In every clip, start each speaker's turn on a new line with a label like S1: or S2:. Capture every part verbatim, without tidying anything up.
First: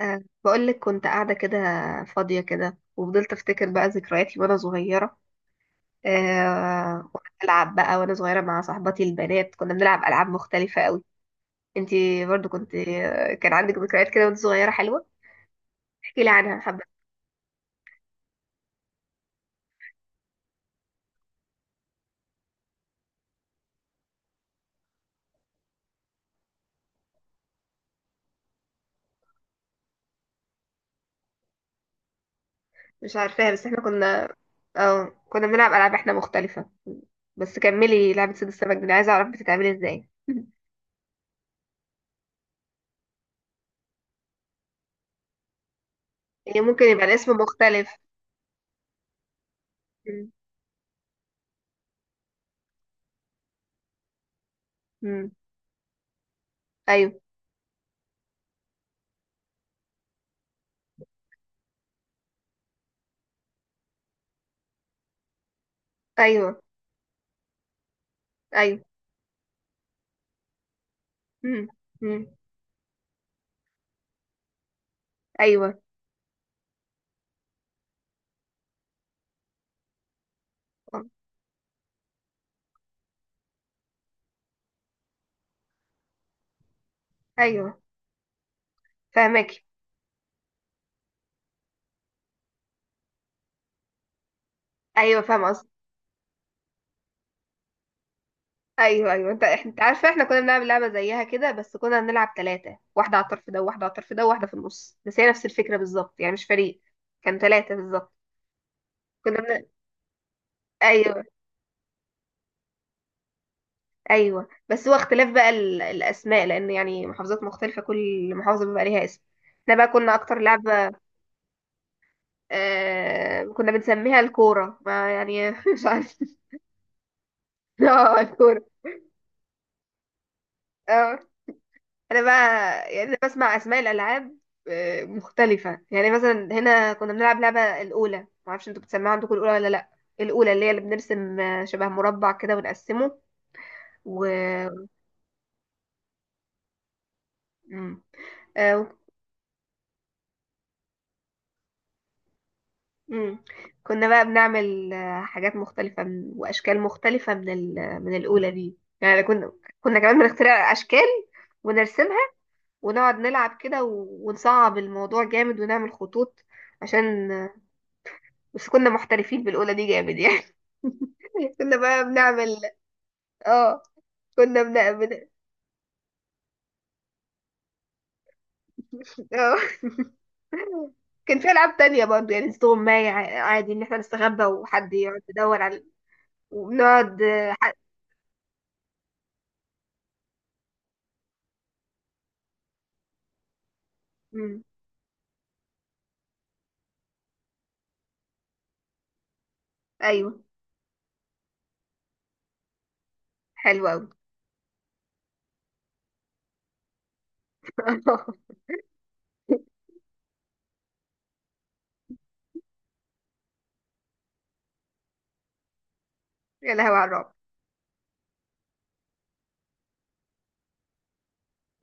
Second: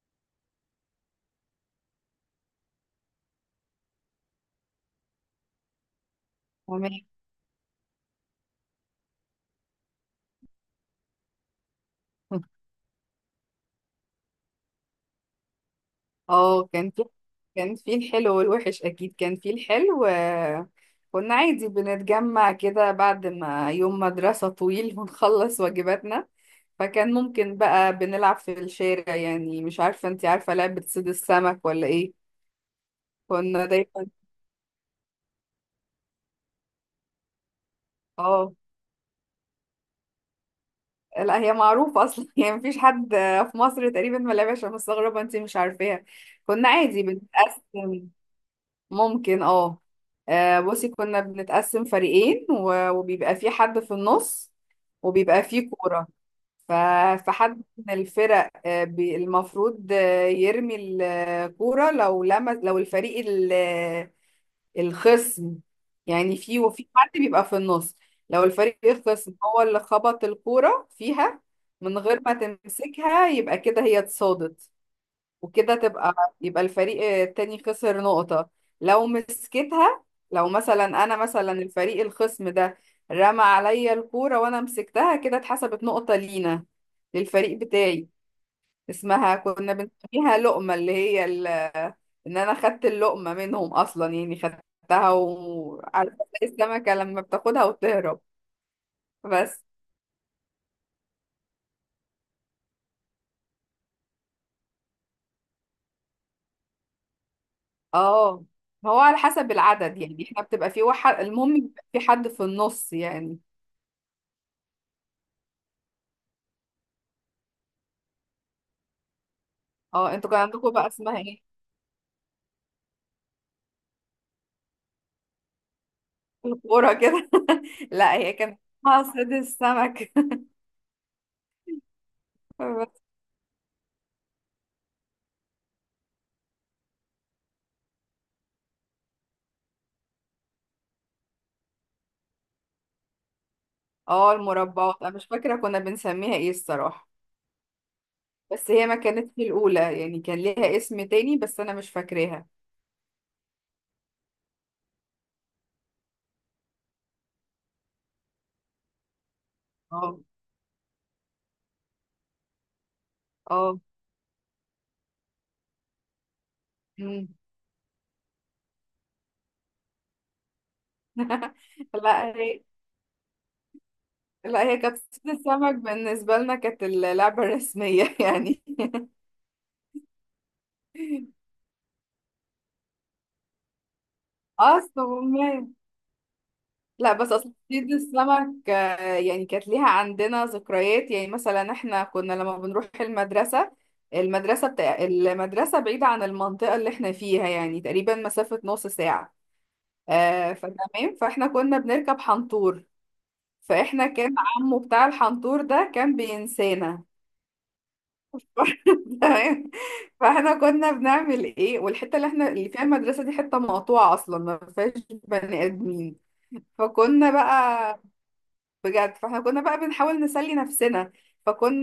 S1: أه، بقول لك كنت قاعدة كده فاضية كده، وفضلت أفتكر بقى ذكرياتي وأنا صغيرة.
S2: عمر.
S1: أه، وأنا بلعب بقى وأنا صغيرة مع صاحباتي البنات كنا بنلعب ألعاب مختلفة قوي. انتي برضو كنت آه، كان عندك ذكريات كده وانت صغيرة حلوة؟ احكي لي عنها
S2: اه،
S1: حبة.
S2: كان في كان في الحلو والوحش، اكيد كان في الحلو، آه، كنا عادي بنتجمع كده بعد ما يوم مدرسة طويل ونخلص واجباتنا. فكان ممكن بقى بنلعب في الشارع، يعني مش عارفة، انتي عارفة لعبة صيد السمك ولا ايه؟
S1: مش عارفاها بس
S2: كنا
S1: احنا
S2: دايما.
S1: كنا. اه كنا بنلعب ألعاب احنا مختلفة، بس كملي لعبة صيد
S2: اه،
S1: السمك دي، أنا عايزة أعرف بتتعمل ازاي.
S2: لا هي معروفة اصلا يعني مفيش حد في مصر تقريبا ما لعبهاش، أنا مستغربة انتي مش عارفاها.
S1: هي
S2: كنا
S1: ممكن
S2: عادي
S1: يبقى الاسم مختلف.
S2: بنتقسم، ممكن، اه.
S1: مم.
S2: آه، بصي، كنا بنتقسم فريقين و- وبيبقى في حد في النص،
S1: مم.
S2: وبيبقى في كورة. ف-
S1: أيوه.
S2: فحد من الفرق، آه، بي- المفروض آه، يرمي الكورة. لو لمس، لو الفريق ال- آه، الخصم، يعني في،
S1: أيوه.
S2: وفي حد بيبقى في النص. لو الفريق
S1: أيوه.
S2: الخصم هو اللي خبط الكورة فيها
S1: مم.
S2: من غير
S1: مم.
S2: ما تمسكها، يبقى كده هي اتصادت. وكده
S1: أيوه.
S2: تبقى يبقى الفريق التاني خسر نقطة. لو مسكتها، لو مثلا انا، مثلا الفريق الخصم ده رمى عليا الكورة وانا مسكتها، كده اتحسبت نقطة لينا، للفريق
S1: أيوه.
S2: بتاعي. اسمها
S1: فاهمك.
S2: كنا بنسميها لقمة، اللي هي ال... ان انا خدت اللقمة منهم اصلا، يعني خدتها
S1: ايوه فاهم قصدي.
S2: وعارفة، زي السمكة لما بتاخدها وتهرب.
S1: ايوه ايوه انت،
S2: بس.
S1: إحنا- انت عارفه احنا كنا بنلعب لعبه زيها كده، بس كنا بنلعب ثلاثه، واحده على الطرف ده وواحده على الطرف ده وواحده في النص، بس هي نفس الفكره بالظبط، يعني مش فريق. كان ثلاثه بالظبط.
S2: اه، هو على
S1: كنا
S2: حسب
S1: بن...
S2: العدد، يعني احنا بتبقى في واحد،
S1: ايوه.
S2: المهم يبقى في حد في النص يعني.
S1: ايوه بس هو اختلاف بقى ال... الاسماء، لان يعني محافظات مختلفه، كل محافظه بيبقى ليها اسم. احنا بقى كنا
S2: اه، انتوا
S1: اكتر
S2: كان عندكم بقى
S1: لعبه
S2: اسمها ايه؟
S1: آه... كنا بنسميها الكوره، ما يعني مش عارف.
S2: الكورة كده. لا،
S1: اه
S2: هي كانت
S1: الكوره.
S2: اسمها صيد السمك
S1: اه. انا بقى
S2: بس.
S1: يعني انا بسمع اسماء الالعاب آه، مختلفه، يعني مثلا هنا كنا بنلعب لعبه الاولى، ما اعرفش انتوا بتسمعوا عندكم الاولى ولا لا. الاولى اللي هي اللي بنرسم آه، شبه مربع كده ونقسمه و
S2: اه، المربعات انا مش فاكرة كنا بنسميها ايه الصراحة،
S1: مم.
S2: بس
S1: آه، و-
S2: هي ما كانتش الأولى يعني، كان ليها اسم تاني بس انا مش فاكراها.
S1: مم. كنا بقى بنعمل آه، حاجات مختلفه من- واشكال مختلفه من ال... من الاولى دي، يعني كنا كنا
S2: اه،
S1: كمان بنخترع اشكال ونرسمها ونقعد نلعب
S2: اه،
S1: كده و... ونصعب الموضوع جامد ونعمل خطوط عشان،
S2: مم.
S1: بس كنا محترفين بالأولى دي جامد يعني. كنا بقى
S2: لا
S1: بنعمل،
S2: هي
S1: اه
S2: لا
S1: كنا
S2: هي كانت
S1: بنعمل.
S2: صيد السمك بالنسبة لنا، كانت اللعبة الرسمية يعني.
S1: اه كان في ألعاب تانية برضه، يعني استغماية، ع- عادي إن احنا نستخبى وحد
S2: اصلا،
S1: يقعد يدور على،
S2: لا،
S1: وبنقعد
S2: بس اصل
S1: آه، ح...
S2: صيد السمك، آه، يعني كانت ليها عندنا ذكريات، يعني مثلا احنا كنا لما بنروح المدرسة،
S1: مم.
S2: المدرسة بتاع المدرسة بعيدة عن المنطقة اللي احنا فيها، يعني تقريبا مسافة نص ساعة.
S1: أيوه.
S2: آه فتمام، فاحنا كنا بنركب حنطور.
S1: حلو
S2: فاحنا
S1: أوي.
S2: كان عمو بتاع الحنطور ده كان بينسانا. تمام. فاحنا كنا بنعمل ايه، والحتة اللي احنا اللي فيها المدرسة دي حتة مقطوعة اصلا ما فيهاش بني ادمين.
S1: يا لهوي على
S2: فكنا
S1: الرعب.
S2: بقى، بجد فاحنا كنا بقى بنحاول نسلي نفسنا.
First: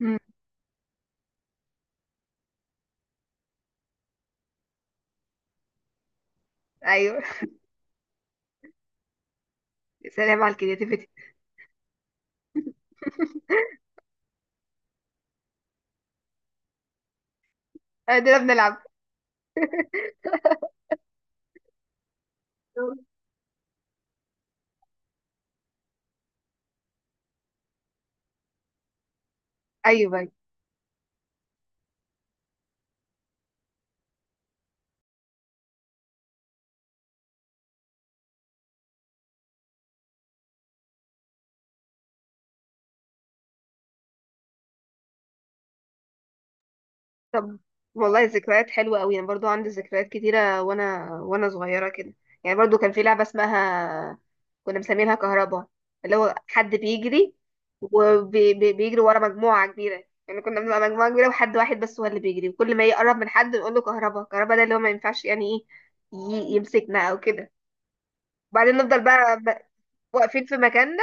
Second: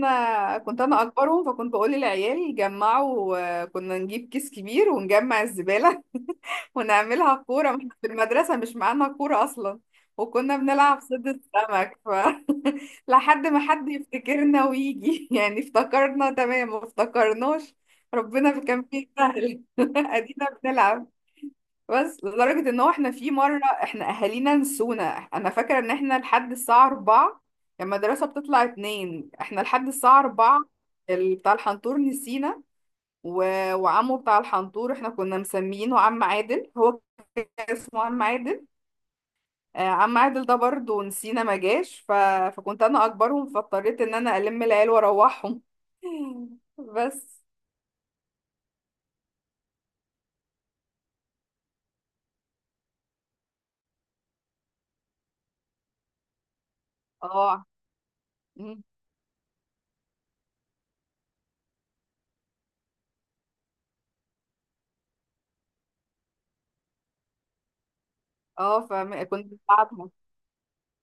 S1: مم.
S2: كنت انا اكبرهم، فكنت بقول للعيال جمعوا. آه، كنا نجيب كيس كبير ونجمع الزبالة
S1: أيوه.
S2: ونعملها كورة، ما إحنا في المدرسة مش معانا كورة اصلا.
S1: يا سلام على
S2: وكنا بنلعب
S1: الكرياتيفيتي.
S2: صيد السمك. ف لحد ما حد يفتكرنا ويجي يعني افتكرنا تمام ما افتكرناش.
S1: قاعدين
S2: ربنا
S1: بنلعب.
S2: كان فيه سهل ادينا بنلعب. بس لدرجة ان هو احنا في مرة احنا اهالينا نسونا. انا فاكرة ان احنا لحد الساعة أربعة، لما المدرسة بتطلع اتنين احنا لحد الساعة
S1: ايوه.
S2: أربعة. ال- بتاع الحنطور نسينا. و... وعمه بتاع الحنطور احنا كنا مسمينه عم عادل. هو كان اسمه عم عادل. آه، عم عادل ده برضه نسينا ما جاش. ف... فكنت انا اكبرهم، فاضطريت ان انا الم العيال واروحهم. بس.
S1: طب والله ذكريات حلوة قوي. انا برضو عندي ذكريات كتيرة وانا وانا صغيرة كده، يعني برضو كان في لعبة اسمها كنا مسمينها كهربا، اللي هو حد بيجري
S2: اه، مم.
S1: وبيجري ورا مجموعة كبيرة، يعني كنا بنبقى مجموعة كبيرة وحد واحد بس هو اللي بيجري، وكل ما يقرب من حد نقول له كهربا، كهربا ده اللي هو ما ينفعش يعني ايه ي- يمسكنا او كده، وبعدين
S2: اه،
S1: نفضل بقى
S2: فكنت
S1: بقى
S2: بتعبهم.
S1: واقفين في مكاننا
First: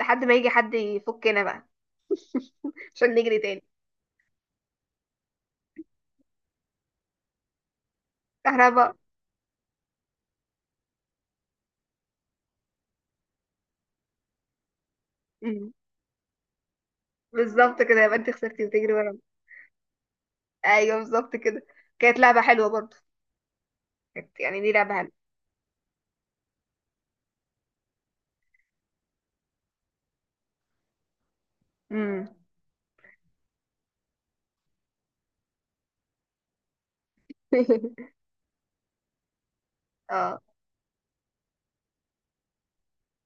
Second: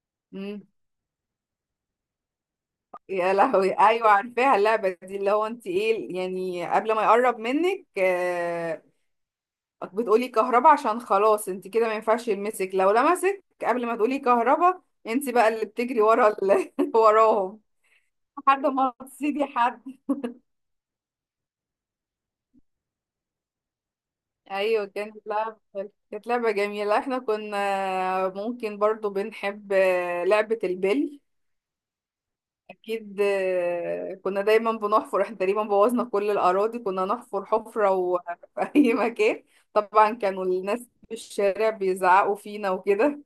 S1: لحد ما يجي حد يفكنا بقى عشان
S2: يا
S1: نجري تاني.
S2: لهوي! ايوه عارفاها اللعبه دي، اللي هو انت ايه، يعني قبل ما يقرب منك، آه،
S1: كهربا.
S2: بتقولي كهربا، عشان خلاص انت كده ما ينفعش يلمسك. لو لمسك قبل ما تقولي كهربا، انت بقى اللي
S1: أمم.
S2: بتجري ورا ال... وراهم،
S1: بالظبط كده، يبقى انت خسرتي
S2: لحد ما
S1: وتجري ورا.
S2: تصيدي حد.
S1: ايوه بالظبط كده. كانت لعبة حلوة برضه، كانت يعني دي
S2: ايوه،
S1: لعبة حلوة.
S2: كانت لعبه كانت لعبه جميله. احنا كنا ممكن برضو بنحب، آه، لعبه البلي
S1: امم.
S2: اكيد. آه، كنا دايما بنحفر، احنا تقريبا بوظنا كل الاراضي، كنا نحفر حفره وفي اي مكان. طبعا
S1: اه
S2: كانوا الناس في الشارع بيزعقوا فينا وكده.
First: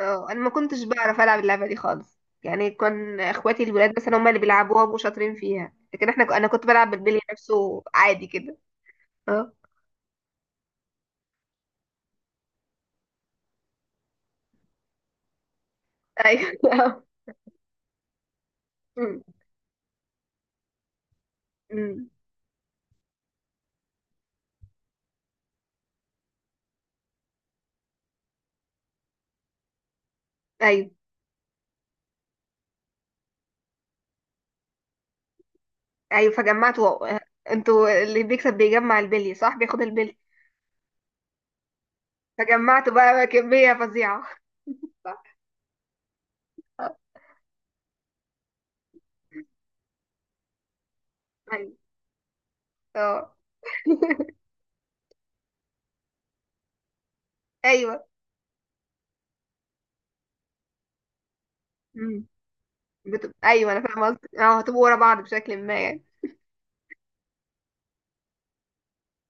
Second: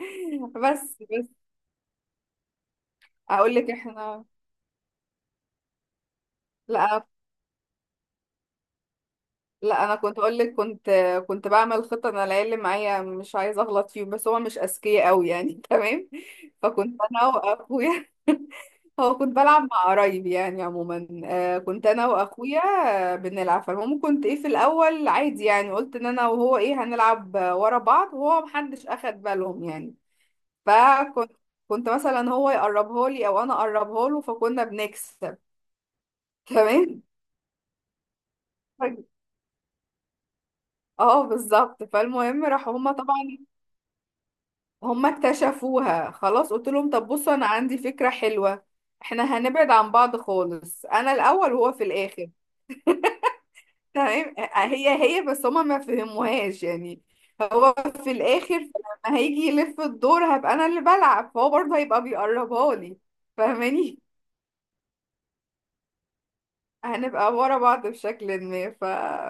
S1: اه، انا ما كنتش
S2: بس
S1: بعرف
S2: بس
S1: العب اللعبة دي خالص، يعني كان
S2: اقول
S1: اخواتي
S2: لك
S1: الولاد مثلا
S2: احنا،
S1: هم اللي بيلعبوها وشاطرين فيها، لكن احنا ك- انا كنت بلعب
S2: لا.
S1: بالبلي نفسه عادي كده. اه.
S2: لا، انا كنت اقول لك، كنت كنت بعمل خطه. انا العيال اللي معايا مش عايزه اغلط فيهم، بس هما مش اذكياء قوي يعني تمام،
S1: ايوه.
S2: فكنت انا واخويا هو،
S1: أمم.
S2: كنت بلعب مع قرايب يعني عموما، آه كنت انا
S1: أمم.
S2: واخويا آه بنلعب. فالمهم، كنت ايه، في الاول عادي يعني، قلت ان انا وهو ايه، هنلعب آه، ورا بعض، وهو محدش اخد بالهم يعني.
S1: ايوه
S2: فكنت كنت مثلا هو يقربها لي او انا اقربها له، فكنا بنكسب
S1: ايوه فجمعت
S2: تمام.
S1: و... انتوا اللي بيكسب بيجمع
S2: ف-
S1: البلي، صح؟ بياخد البلي.
S2: اه بالظبط. فالمهم راحوا
S1: فجمعت
S2: هما طبعا،
S1: بقى كمية فظيعة.
S2: هما
S1: صح.
S2: اكتشفوها خلاص. قلت لهم
S1: آه.
S2: طب بصوا، انا عندي فكرة حلوة. احنا هنبعد عن بعض خالص، انا الاول وهو
S1: ايوه.
S2: في الاخر.
S1: اه.
S2: تمام، آه، آه، هي هي بس هما ما فهموهاش يعني. هو
S1: ايوه.
S2: في الاخر لما هيجي يلف الدور، هبقى انا اللي بلعب، فهو برضه هيبقى بيقربها لي.
S1: بت... ايوه انا
S2: فاهماني؟
S1: فاهمه قصدك، اه هتبقوا ورا بعض بشكل ما يعني.
S2: هنبقى ورا بعض بشكل ما. ف...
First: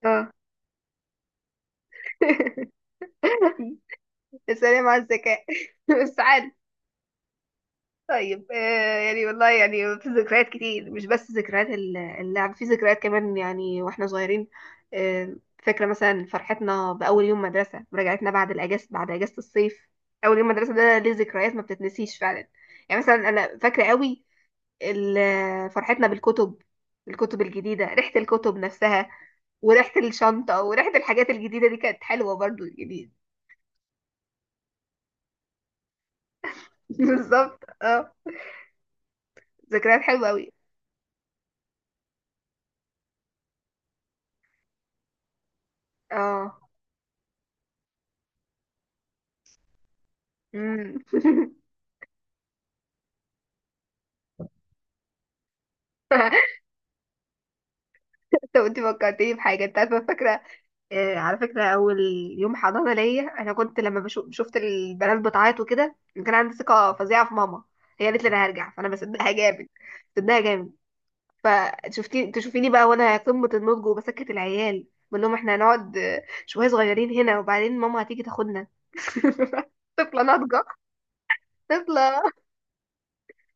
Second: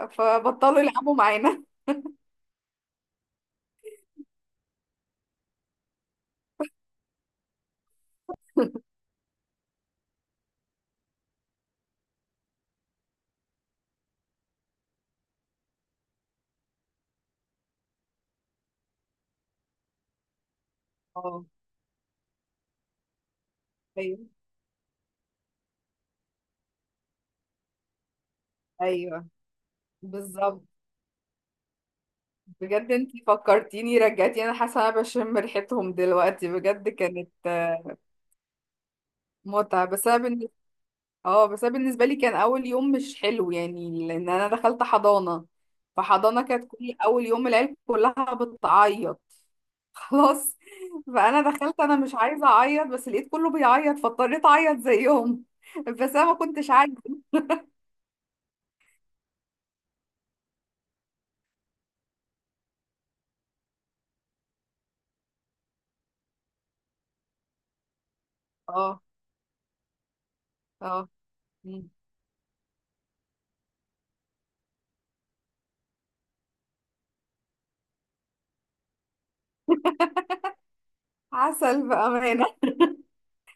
S1: اه.
S2: فبطلوا يلعبوا معانا.
S1: السلام على الذكاء. بس عادي. طيب آه، يعني والله يعني في ذكريات كتير، مش بس ذكريات ال- اللعب، في ذكريات كمان يعني واحنا صغيرين. آه فاكره مثلا فرحتنا باول يوم مدرسه، رجعتنا بعد الاجازه، بعد اجازه الصيف. اول يوم مدرسه ده ليه
S2: اه،
S1: ذكريات ما بتتنسيش فعلا، يعني مثلا انا فاكره قوي
S2: ايوه،
S1: ال- فرحتنا بالكتب، الكتب الجديده، ريحه الكتب نفسها
S2: ايوه،
S1: وريحة الشنطة
S2: بالظبط.
S1: وريحة الحاجات الجديدة دي، كانت حلوة برضو
S2: بجد
S1: يعني.
S2: انتي فكرتيني، رجعتي انا، حاسه انا بشم ريحتهم دلوقتي، بجد كانت
S1: بالظبط اه.
S2: متعه.
S1: ذكريات
S2: بس
S1: حلوة
S2: انا،
S1: أوي.
S2: اه، بس أنا بالنسبه لي كان اول يوم مش حلو يعني، لان انا دخلت حضانه. فحضانه
S1: اه.
S2: كانت كل اول يوم العيال كلها بتعيط خلاص،
S1: امم.
S2: فانا دخلت انا مش عايزه اعيط، بس لقيت كله بيعيط، فاضطريت اعيط زيهم بس انا ما كنتش عايزه.
S1: طب انت فكرتيني بحاجة، انت عارفة، فاكرة، آه على فكرة، أول يوم حضانة ليا أنا كنت لما بشوف، شفت البنات بتعيط وكده، كان عندي ثقة فظيعة في ماما، هي قالت لي أنا هرجع، فأنا
S2: اه،
S1: بصدقها جامد، بصدقها جامد.
S2: اه، مم.
S1: فشفتي، تشوفيني بقى وانا قمة النضج، وبسكت العيال بقول لهم احنا هنقعد آه، شوية صغيرين هنا وبعدين ماما هتيجي تاخدنا. طفلة ناضجة.
S2: عسل
S1: طفلة.
S2: بامانه.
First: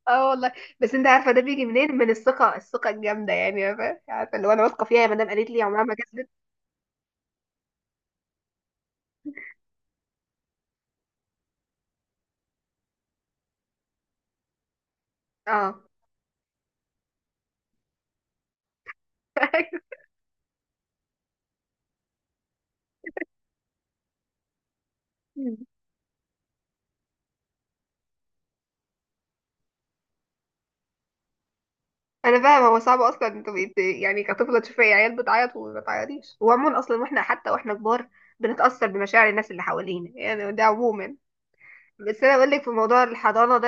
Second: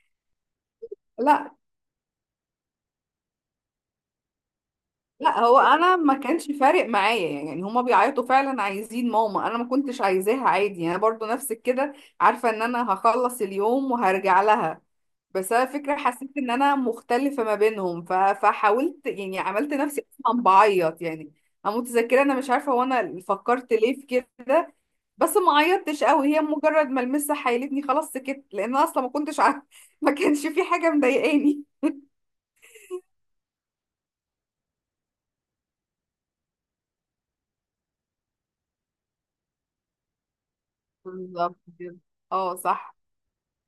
S1: اه والله. بس انت عارفة ده
S2: لا،
S1: بيجي منين؟ من الثقة، الثقة الجامدة، يعني عارفة، عارفة اللي هو انا واثقة فيها، يا مدام
S2: لا،
S1: قالت
S2: هو
S1: لي عمرها ما
S2: انا ما
S1: كذبت.
S2: كانش فارق معايا يعني. هما بيعيطوا فعلا عايزين ماما، انا ما كنتش عايزاها عادي، انا برضو نفس كده. عارفه ان انا هخلص اليوم وهرجع لها. بس انا
S1: اه.
S2: فكرة حسيت ان انا مختلفة ما بينهم. ف... فحاولت، يعني عملت نفسي اصلا بعيط يعني. انا متذكرة، انا مش عارفة، وانا فكرت ليه في كده، بس
S1: مم.
S2: ما عيطتش قوي. هي مجرد ما المسة حيلتني خلاص سكت، لان أنا اصلا ما كنتش عارفة ما كانش في حاجة مضايقاني.
S1: انا فاهمة، هو صعب اصلا انت بقيت يعني كطفلة تشوفي عيال بتعيط وما تعيطيش. وعموما اصلا واحنا، حتى واحنا كبار، بنتأثر بمشاعر الناس اللي حوالينا، يعني ده عموما.
S2: بالظبط كده
S1: بس انا بقول
S2: اه
S1: لك في
S2: صح.
S1: موضوع الحضانة ده،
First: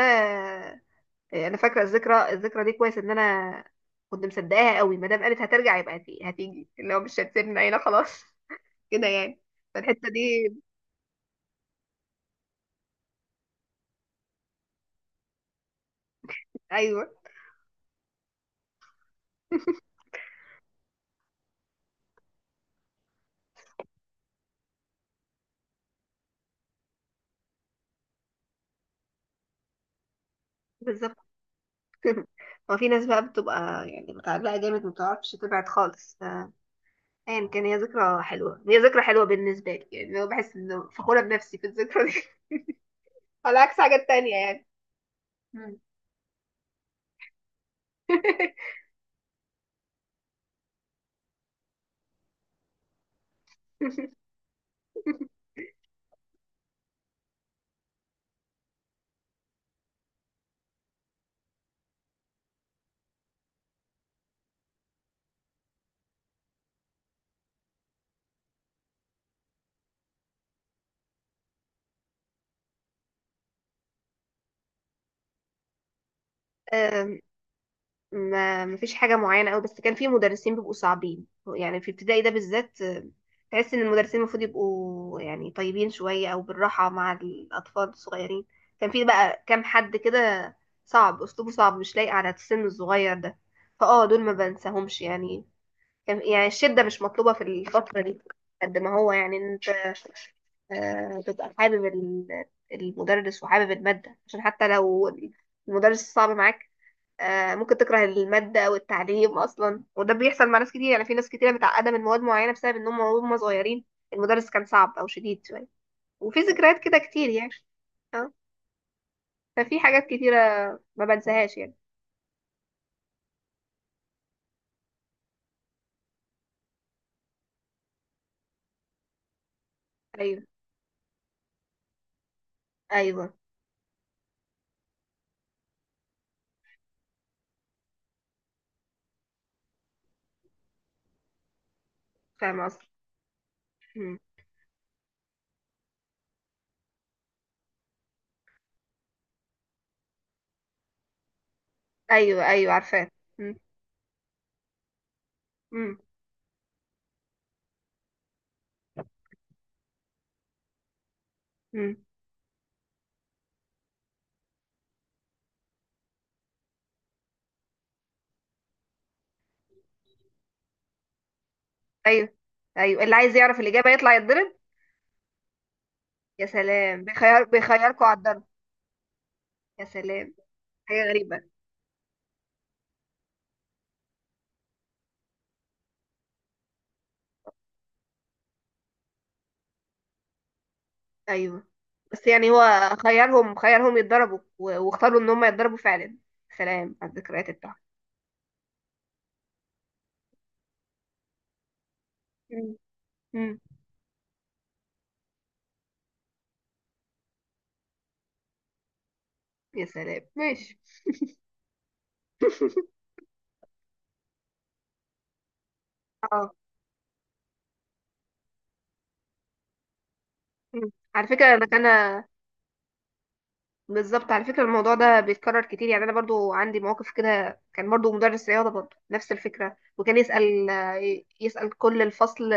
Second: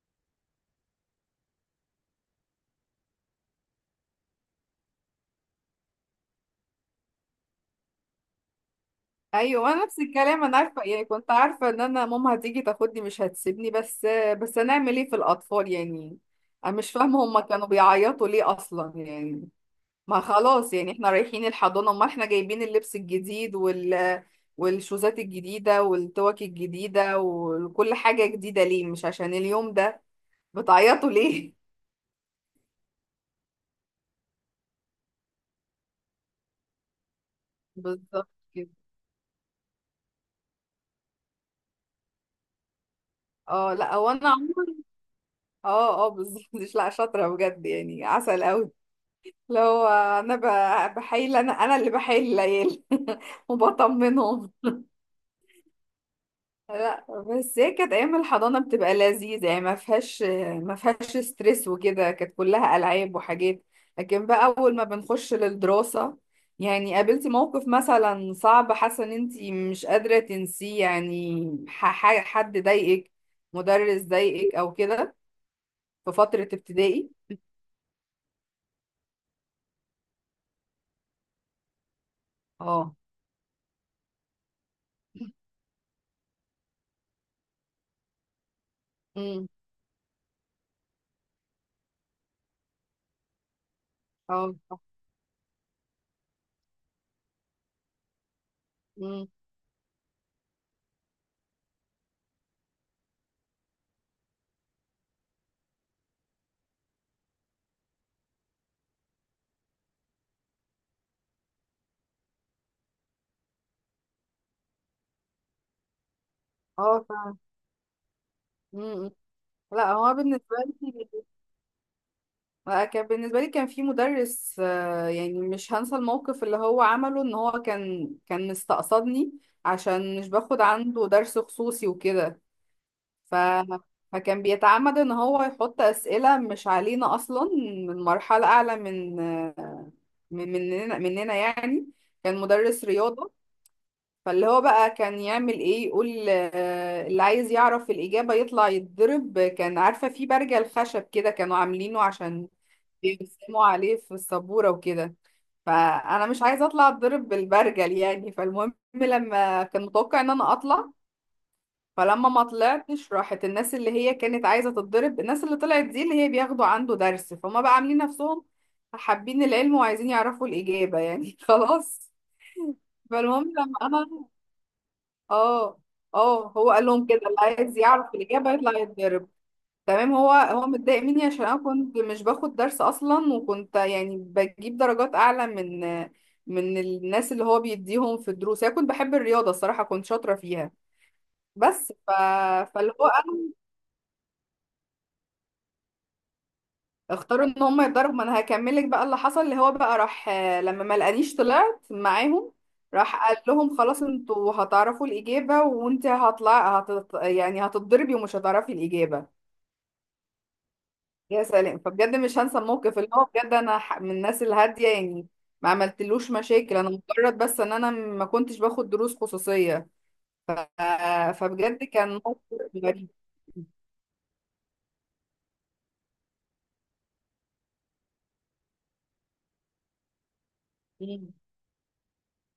S1: آه، انا فاكره الذكرى، الذكرى دي كويس، ان انا كنت مصدقاها قوي ما دام قالت هترجع يبقى هتيجي، هتيجي اللي هو مش هتسيبنا هنا خلاص. كده يعني.
S2: ايوه، انا نفس
S1: فالحته
S2: الكلام.
S1: دي.
S2: انا عارفه، يعني كنت عارفه ان انا ماما هتيجي تاخدني مش هتسيبني. بس بس هنعمل ايه في الاطفال يعني. انا مش
S1: ايوه
S2: فاهمه هما كانوا بيعيطوا ليه اصلا يعني، ما خلاص يعني احنا رايحين الحضانة. امال احنا جايبين اللبس الجديد وال والشوزات الجديدة والتوك الجديدة وكل حاجة جديدة ليه، مش عشان اليوم ده؟ بتعيطوا
S1: بالظبط.
S2: ليه؟
S1: هو في ناس بقى بتبقى يعني متعلقه جامد، ما بتعرفش تبعد خالص ف- ايا كان، هي ذكرى
S2: بالظبط
S1: حلوه،
S2: كده.
S1: هي ذكرى حلوه بالنسبه لي، يعني انا بحس ان فخوره بنفسي في الذكرى دي. على
S2: اه،
S1: عكس
S2: لا،
S1: حاجات
S2: هو انا
S1: تانية يعني.
S2: عمري.
S1: مم.
S2: اه، اه، بالظبط. مش، لا، شاطرة بجد يعني، عسل قوي. لو انا ب- بحايل، انا انا اللي بحايل العيال وبطمنهم. لا، بس هي كانت ايام الحضانه بتبقى لذيذه يعني، ما فيهاش ما فيهاش ستريس وكده، كانت كلها العاب وحاجات. لكن بقى اول ما بنخش للدراسه، يعني قابلتي موقف مثلا صعب حاسه ان انت مش قادره تنسيه يعني؟ ح- ح- حد ضايقك، مدرس ضايقك او كده، في فتره ابتدائي.
S1: أم، ما مفيش حاجة معينة قوي، بس كان في مدرسين بيبقوا صعبين، يعني في ابتدائي ده بالذات،
S2: اه،
S1: آه، تحس ان المدرسين المفروض يبقوا يعني طيبين شوية، او بالراحة مع الاطفال الصغيرين. كان في بقى
S2: امم،
S1: كام حد كده صعب، اسلوبه صعب مش لايق على السن الصغير ده، فاه دول ما
S2: اه،
S1: بنساهمش يعني، كان يعني الشدة مش مطلوبة في الفترة دي. قد ما هو
S2: امم،
S1: يعني إن انت آه، تبقى حابب ال- المدرس وحابب المادة، عشان حتى لو المدرس صعب معاك آه، ممكن تكره المادة والتعليم أصلا، وده بيحصل مع ناس كتير، يعني في ناس كتيرة متعقدة من مواد معينة بسبب إنهم وهم صغيرين المدرس كان صعب أو شديد شوية، وفي ذكريات كده
S2: اه،
S1: كتير
S2: فعلا.
S1: يعني. اه.
S2: امم.
S1: ففي
S2: لا،
S1: حاجات
S2: هو
S1: كتيرة
S2: بالنسبه لي،
S1: ما بنساهاش يعني.
S2: كان بالنسبة لي كان في مدرس، آه، يعني مش هنسى الموقف اللي هو عمله. ان هو كان كان مستقصدني، عشان مش
S1: أيوه.
S2: باخد عنده درس خصوصي وكده.
S1: أيوه
S2: ف فكان بيتعمد ان هو يحط اسئلة مش علينا اصلا، من مرحلة اعلى من، آه، من مننا مننا يعني. كان
S1: فاهمة
S2: مدرس
S1: قصدك.
S2: رياضة.
S1: مم.
S2: فاللي هو بقى كان يعمل ايه، يقول آه، اللي عايز يعرف الإجابة يطلع يتضرب. كان، عارفة، في برجل خشب كده كانوا عاملينه،
S1: أيوه.
S2: عشان
S1: أيوه عارفاه. مم.
S2: بيرسموا عليه في السبورة وكده.
S1: مم.
S2: فأنا مش عايزة أطلع أتضرب بالبرجل يعني. فالمهم لما كان متوقع إن أنا أطلع،
S1: مم.
S2: فلما ما طلعتش، راحت الناس اللي هي كانت عايزة تتضرب، الناس اللي طلعت دي اللي هي بياخدوا عنده درس، فهم بقى عاملين نفسهم حابين العلم وعايزين يعرفوا الإجابة يعني خلاص.
S1: أيوه. أيوه اللي عايز
S2: فالمهم
S1: يعرف
S2: لما
S1: الإجابة يطلع
S2: أنا،
S1: يتضرب.
S2: اه،
S1: يا
S2: اه، هو قال
S1: سلام،
S2: لهم كده، اللي
S1: بيخير
S2: عايز
S1: بيخيركوا
S2: يعرف
S1: على الضرب،
S2: الإجابة يطلع يتضرب.
S1: يا
S2: تمام. هو
S1: سلام.
S2: هو متضايق
S1: حاجة
S2: مني،
S1: غريبة.
S2: عشان انا كنت مش باخد درس اصلا، وكنت يعني بجيب درجات اعلى من من الناس اللي هو بيديهم في الدروس. انا كنت بحب الرياضه الصراحه، كنت شاطره فيها.
S1: ايوه
S2: بس. ف...
S1: بس يعني هو
S2: فاللي هو انا،
S1: خيرهم، خيرهم يتضربوا و- واختاروا ان هم يتضربوا فعلا. سلام على
S2: اختاروا
S1: الذكريات
S2: ان
S1: بتاعتهم.
S2: هم يتضربوا. ما انا هكملك بقى اللي حصل، اللي هو بقى راح، آه، لما ما لقانيش طلعت معاهم،
S1: مم.
S2: راح قال
S1: مم.
S2: لهم خلاص انتوا هتعرفوا الاجابه، وانت هطلع هت... يعني هتتضربي ومش هتعرفي الاجابه.
S1: يا سلام ماشي.
S2: يا سلام. فبجد مش هنسى الموقف، اللي هو بجد انا ح- من الناس الهاديه يعني، ما عملتلوش
S1: اه.
S2: مشاكل، انا مجرد بس ان انا ما كنتش باخد دروس خصوصيه.
S1: مم. على
S2: آه،
S1: فكره انا
S2: فبجد
S1: كان.
S2: كان موقف غريب.
S1: بالظبط، على فكره الموضوع ده بيتكرر كتير، يعني انا برضو عندي مواقف كده، كان برضو مدرس رياضه، برضو نفس الفكره، وكان يسال،
S2: مم.
S1: يسال كل الفصل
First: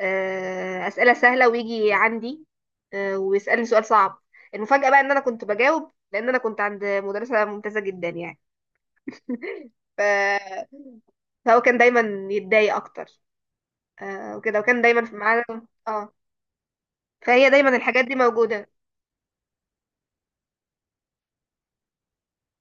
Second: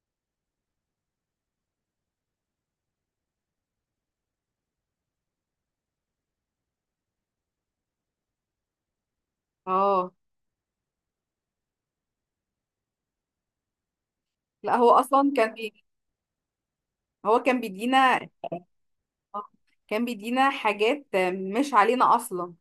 S1: آه، اسئله سهله، ويجي عندي آه، ويسالني سؤال صعب. المفاجاه بقى ان انا كنت بجاوب، لان انا كنت عند مدرسه ممتازه جدا يعني.
S2: اه،
S1: ف... فهو كان دايما يتضايق اكتر آه وكده،
S2: لا،
S1: وكان
S2: هو
S1: دايما في
S2: اصلا
S1: معانا.
S2: كان بي...
S1: اه.
S2: هو
S1: فهي
S2: كان
S1: دايما الحاجات دي
S2: بيدينا،
S1: موجودة.
S2: آه، كان بيدينا حاجات مش علينا اصلا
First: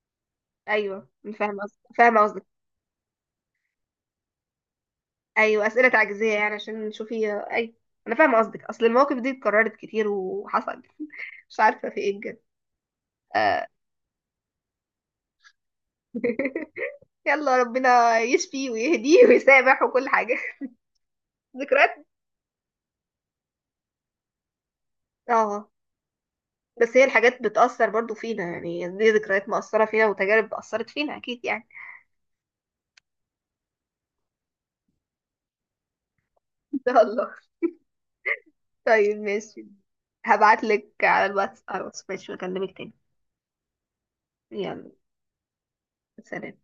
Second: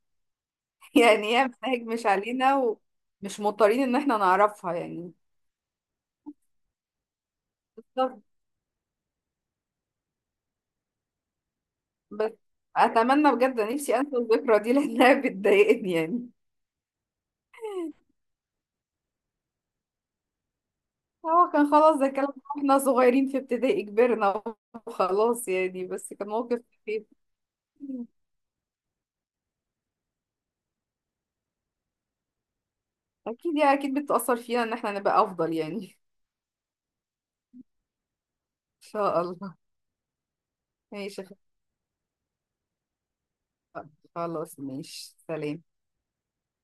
S1: ايوه أنا
S2: يعني هي
S1: فاهمة قصدك،
S2: مناهج مش
S1: فاهمة قصدك.
S2: علينا، ومش مضطرين ان احنا نعرفها يعني.
S1: ايوه اسئلة تعجيزية، يعني عشان نشوفي آه، اي. انا
S2: بالظبط.
S1: فاهمة قصدك، اصل المواقف دي اتكررت كتير وحصل مش عارفة في ايه
S2: بس
S1: بجد.
S2: اتمنى بجد،
S1: آه.
S2: نفسي انسى الذكرى دي لانها بتضايقني يعني.
S1: يلا ربنا يشفي ويهديه ويسامح وكل حاجة.
S2: هو كان خلاص
S1: ذكريات.
S2: ده كلام واحنا صغيرين في ابتدائي، كبرنا وخلاص
S1: اه
S2: يعني. بس كان موقف
S1: بس هي
S2: خفيف.
S1: الحاجات بتأثر برضو فينا، يعني دي ذكريات مؤثرة فينا وتجارب أثرت فينا أكيد يعني.
S2: اكيد يعني، اكيد بتأثر فينا ان احنا نبقى افضل يعني ان
S1: إن شاء الله. طيب
S2: شاء الله.
S1: ماشي، هبعتلك
S2: ماشي.
S1: على الواتس، على الواتس ماشي، بكلمك تاني.
S2: خلاص،
S1: يلا.
S2: ماشي، سلام.
S1: سلام.